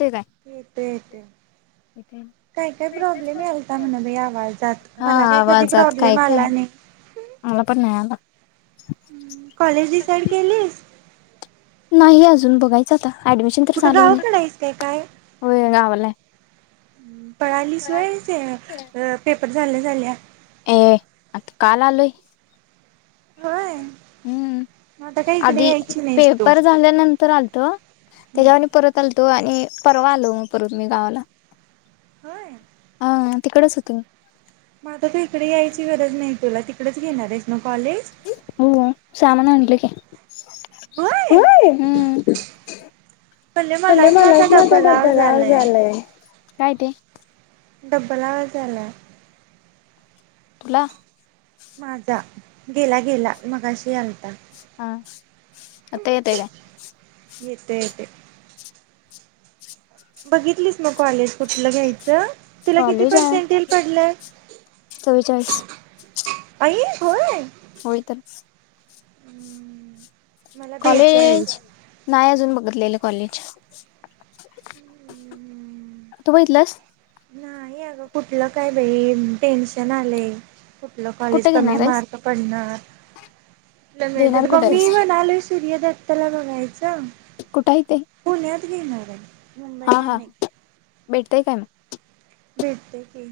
ते काय येतोय येतोय काय काय प्रॉब्लेम यालता म्हणाले आवाजात हा मला काय कधी आवाजात काय प्रॉब्लेम काय आला नाही. मला पण [inaudible] हुं कॉलेज डिसाईड केलीस. नाही अजून बघायचं आता ॲडमिशन तर कुठं चालू गावाकडं आहेस काय [inaudible] होय गावालाय [inaudible] पाळालीस होय ते अ पेप र झाल्या झाल्या ऐ आत काल आलोय. होय. हम्म मग आता काय इकडे आधी यायची नाहीस तू पेपर झाल्यानंतर आलतो त्याजावर आणि परत आल तो आणि परवा आलो म परत मी गावाला होय. हा तिकडच होत म आता तू इकडे यायची गरज नाही तुला ती- खरंच घेणारस ना कॉलेज होय सामान आणलं की होय! हम्म पल्ले मलाच मला माझा ऐक ना, डब्बल डोकं आवाज लाल आलाय झालंय. काय ते? डोकं लाल झालंय. तूला माझा गेला गेला मगशी आलता. हां, आता येतोय काय? येतय येतय बघितलीसना कॉलेज कुठलं घ्यायचं. तुला किती कॉलेज हाय. पर्सेंटेल पडलंय चव्वेचाळीस आइ होय! होय तर [unintelligible] कॉलेज बेचाळीस नाही अजून बघितलेलं. कॉलेज तू बघितलंस. नाही अगं कुठलं काय बाई टेन्शन आलंय. कुठलं कॉलेज कुठे कमी घेणार आहेस मार्क पडणार. कुठं मिळत्यात घेणार कुठे बग मी आहेस म्हणालोय. सूर्य दत्तला बघायचं. द कुठे आहे ते पुण्यात घेणार आहे. मुंबई हा काय हा नाही भेटतय काय म भेटते की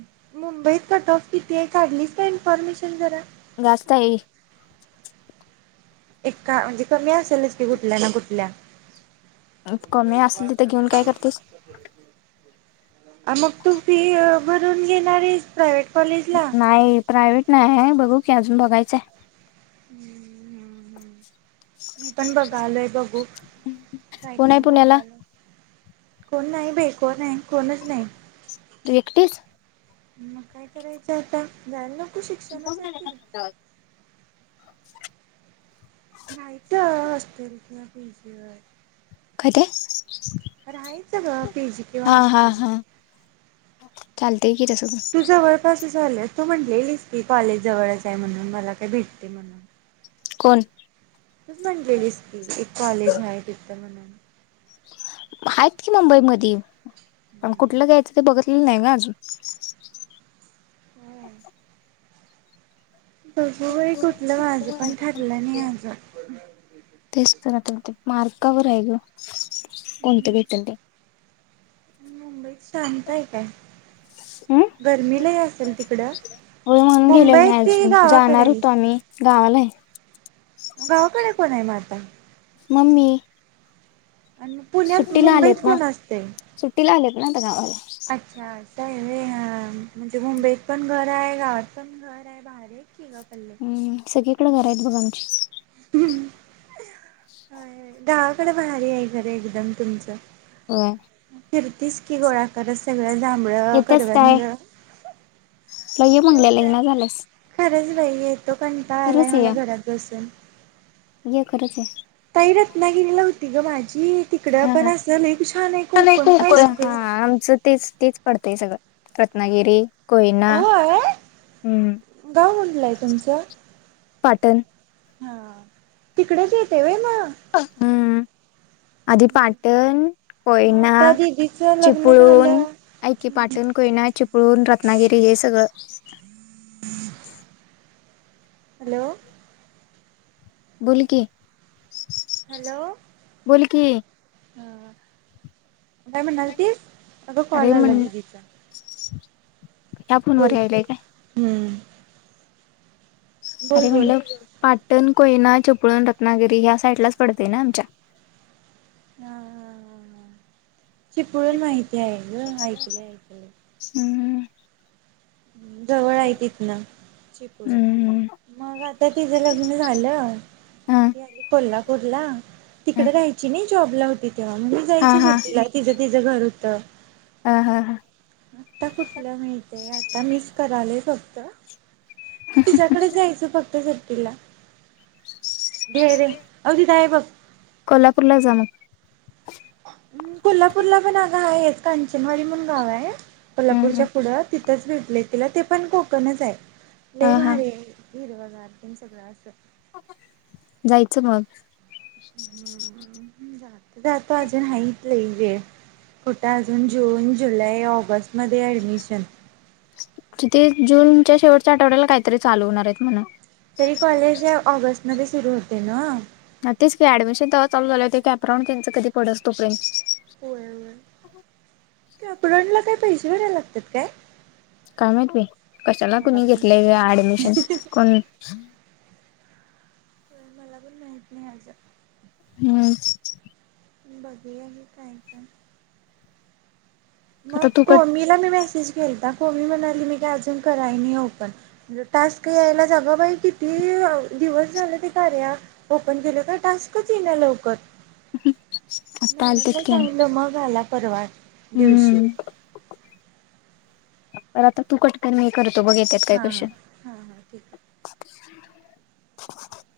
मुंबईत कट ऑफ किती आहे. काढलीत काय इन्फॉर्मेशन जरा जास्त आहे. एका म्हणजे कमी असेलच की कुठल्या ना कुठल्या कमी मुंबईला असेल बास तिथे घेऊन काय सगळ्या [unintelligible] करतेस अग मग तू फी भरून घेणारीच प्रायवेट नाही प्रायव्हेट नाही आहे बघू. हे अजून बघायचंय. [unintelligible] मी पण बघालोय बघू काय कोण आहे काय पुण्याला बोलायल कोण नाही बे कोण आहे. कोणच नाही. तू एकटीच मग काय करायचं होतं. जायला नको? शिक्षणासाठी [unintelligible] [unintelligible] नाहीत असतल किंवा पिजिवर कायते राहायचं ग पीजी किंवा हॉस्टेलवर. [unintelligible] चाल तु जवळपास झाले. तू म्हणलेलीस की कॉलेज जवळचय म्हणून मला काय भेटते म्हणून. कोण तूच म्हणलेलीस की एक कॉलेज हाय तीत ते म्हनून हायत कि मुंबई मधी पण कुठलं घ्यायचं ते बघतलेलं नाही ग अजून होय [inaudible] तुझं व्हय कुठलं माझं पण ठरलं नाही आजून [inaudible] [unintelligible] ते मार्कावर आहे ग कोणत भेटल ते शांतय काय? हम्म गर्मी लय असेल तिकडं होय म्हणून गेलेलो नाही मुंबईत कि अजून गावाकडं जाणार हाय होतो आम्ही गावाला आहे गावाकडं [unintelligible] मम्मी आणि म पुण्यात सुट्टीला मुंबईत कोण असतंय? नाही आता गावाला अच्छा आज म्हणजे ह मुंबईत पण घराय गावात पण घराय कि भारी य की ग हम् सगळीकडें घरा [inaudible] [unintelligible] गावाकडं भारी हाय. घर एकदम तुमचं. होय फिरतीस की गोळा करत सगळं जांभळं, येतेच काय करवंध तुला ये [unintelligible] यो म्हणलेलं काय येईना झालंस खरंच बाई येतो कंटाळा आलाय खरंच मला ये घरात बसून. ये खरंच ये. [unintelligible] [unintelligible] तिकडं ह पण ह असं लई छान आहे नाही कोकण कुंकू काय हाय, सगळं. आमचं तेच तेच पडतंय सगळं रत्नागिरी कोयना होय हम्म गाव कुटलंय तुमचं पाटण हा तिकडच येतय वय? हम्म आधी पाटण, मग कोयना, आता दिदीचं लग्न चिपळून झालं. आईक की पाटण, कोयना, चिपळून, रत्नागिरी हे सगळं हॅलो. बोल की, हॅलो बोल की हा काय म्हणाल ती अगं अरे कॉल आलाय दीदीचा या फोन वर यायलाय काय? हम्म अरे बोल बोल. म्हणलं पाट टन कोयना चिपळुण रत्नागिरी ह्या साइड लाच पडतय ना आमच्या हा हा हा हा चिपळून माहिती आहे ग ऐकलं ऐकलं [inaudible] जवळ आहे तिथन चिपळून हम्म मग आता तिचं लग्न झालं हा ती आली कोल्हाप [inaudible] ह तिकड राहायची नाही? जॉब ला होती हं मी हा जायचो सुट्टीला तिचं तिझं घर हुत [inaudible] हा हा हा आता कुठलं मिळतया आता मिस करालोय फक्त मी तिच्याकडच जायचं फक्त तिला कोल्हापूरला जाण कोल्हापूरला पण अगं आहेत, कांचनवाडी म्हणून गाव हाय कोल्हापूरच्या हम्म पुढं तिथंच भेट तिला ते पण कोकणच आहे. लई हा हा भारी हाय. हिरवं गार तेन सगळं असं जायचं मग [unintelligible] त तो आता अजून हाहीत लई वेळ कुठं अजून जून, जुलै, ऑगस्ट मध्ये ऍडमिशन तिथे जूनच्या शेवटच्या आठवड्याला काहीतरी चालू होणार आहेत म्हणं तरी कॉलेज ऑगस्ट नवे सुरू होतय न तेच कि ऍडमिशन तवा चालू झाल्यावर ते कॅपरांन त्यांचं कधी पडस तोपर्यंत होय होय कॅप्रॉनला काय पैसे भरायला लागत्यात काय? काय माहित बाई, कशाला मला कुणी पण घेतलंय माहिती हे नाही. ऍडमिशन कोण तर मला पण माहित नाही ह्याज हम् बघु या आणि काय काय मग आता तू कट कोमीला मी मॅसेज केलता कोमी म्हणाली मी काय अजून कराय नाही ओपन म्हणं टास्क यायलाच अगं बाई किती दिवस झालं ते कार्या ओपन केलं काय टास्कच येई ना लवकर आत्ता आलत्यात मॅडमला कि आणि सांगितलं मग आला परवा दिवशी [inaudible] तर आता तू कट नाही करत तो बघेल त्यात काय हां हां क्वेश्चन हां हां ठीक आहे. [inaudible]